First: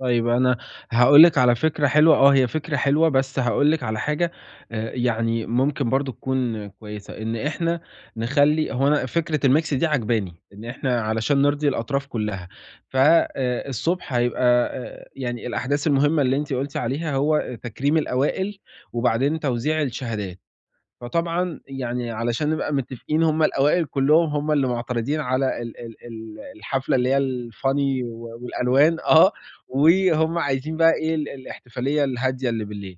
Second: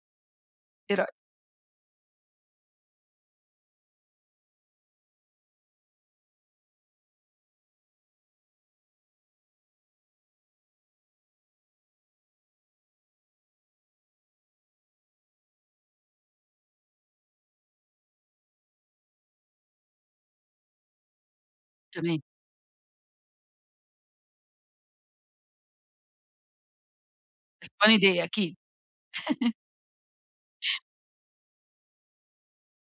طيب أنا إيه رأي هاقول لِك على فكرة حلوة آه، هي فكرة حلوة بس هاقول لِك على حاجة آآ، يعني ممكن برضه تكون كويسة، إن إحنا نخلّي هو أنا فكرة الmix دي عاجباني، إن إحنا علشان نرضي الأطراف كلّها. ف آآ، الصبح هيبقى آآ، يعني الأحداث المهمة اللي أنتِ قُلتِ عليها هو آآ، تكريم الأوائل وبعدين توزيع الشهادات، فطبعًا يعني تمام. علشان نبقى متفقين هُم الأوائل كلّهم هُم اللي معترضين على ال ال ال الحفلة اللي هي الfunny الfunny day و أكيد. والألوان آه، وهُم عايزين بقى إيه ال الإحتفالية الهادية اللي بالليل،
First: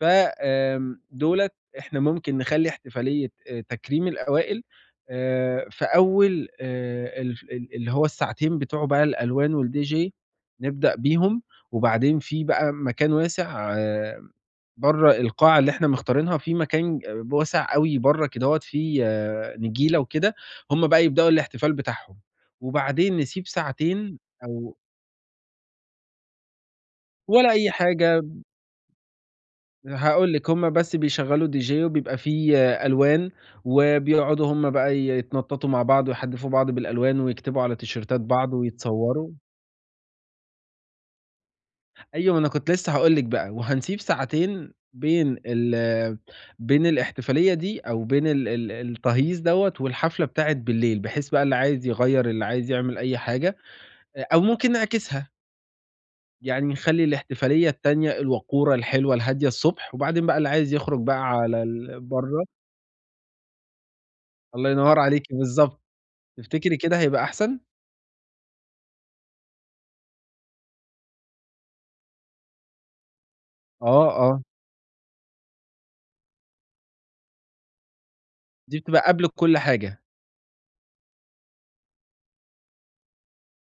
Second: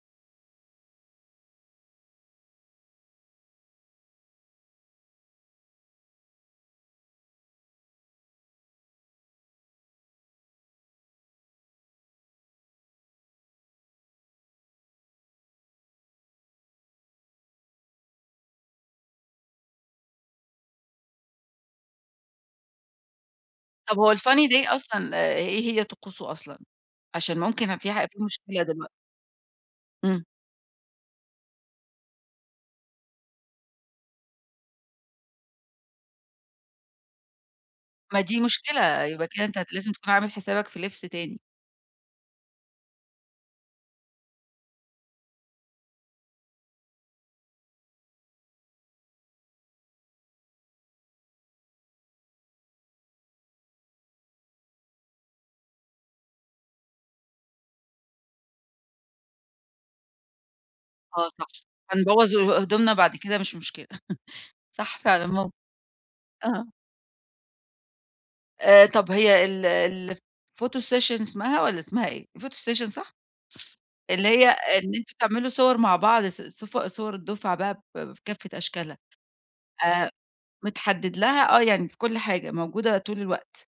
ف آمم، دُولت إحنا ممكن نخلّي إحتفالية آآ، تكريم الأوائل آآ، في أول آآ، الف ال اللي هو الساعتين بتوع بقى الألوان والDJ نبدأ بيهم، وبعدين في بقى م مكان واسع برّا القاعة اللي إحنا مختارينها في مكان ب واسع أوي برّا كدهوّة فيه نجيلة وكده، هُم بقى يبدأوا الإحتفال بتاعهم، وبعدين نسيب طب هو ساعتين الfunny day أو أصلًا آآ، إيه هي طقوسه أصلًا؟ عشان ولا أي ممكن أ في ح حاجة. في مشكلة دلوق إمم. هاقول لِك، هُم بس بيشغّلوا DJ وبيبقى في ألوان، وبيقعدوا هُم بقى يتنططوا مع بعض ويحدّفوا بعض بالألوان ويكتبوا على ما تيشيرتات دي بعض مشكلة، يبقى ويتصوروا. كده أنت لازم تكون عامل حسابك في لبس تاني. أيوة ما أنا كنت لسه هاقول لِك بقى، وهنسيب ساعتين بين ال بين الاحتفالية دي أو بين ال ال التهييص دَوّة والحفلة بتاعة بالليل، بحيث بقى اللي عايز يغيّر اللي عايز يعمل أي حاجة، أ أو ممكن نعكسها. يعني نخلّي الاحتفالية التانية الوقورة الحلوة الهادية الصبح، وبعدين بقى اللي عايز يخرج بقى آه، صح، على ال هنبوّظ برّا. أويو هدومنا بعد كده مش مشكلة. الله صح ينور عليكِ فعلًا مو بالضبط، آه. تفتكري كده هيبقى أحسن؟ آآ طب هي ال الphoto session اسمها والّا اسمها إيه؟ الphoto session صح؟ آه، ف اللي آه. هي إن أنتم تعملوا صور مع بعض ص صف صور الدفعة بقى ب في كافة دي أشكالها بتبقى قبل الكل حاجة. آآ، متحدد لها آه، يعني في كل حاجة موجودة طول الوقت.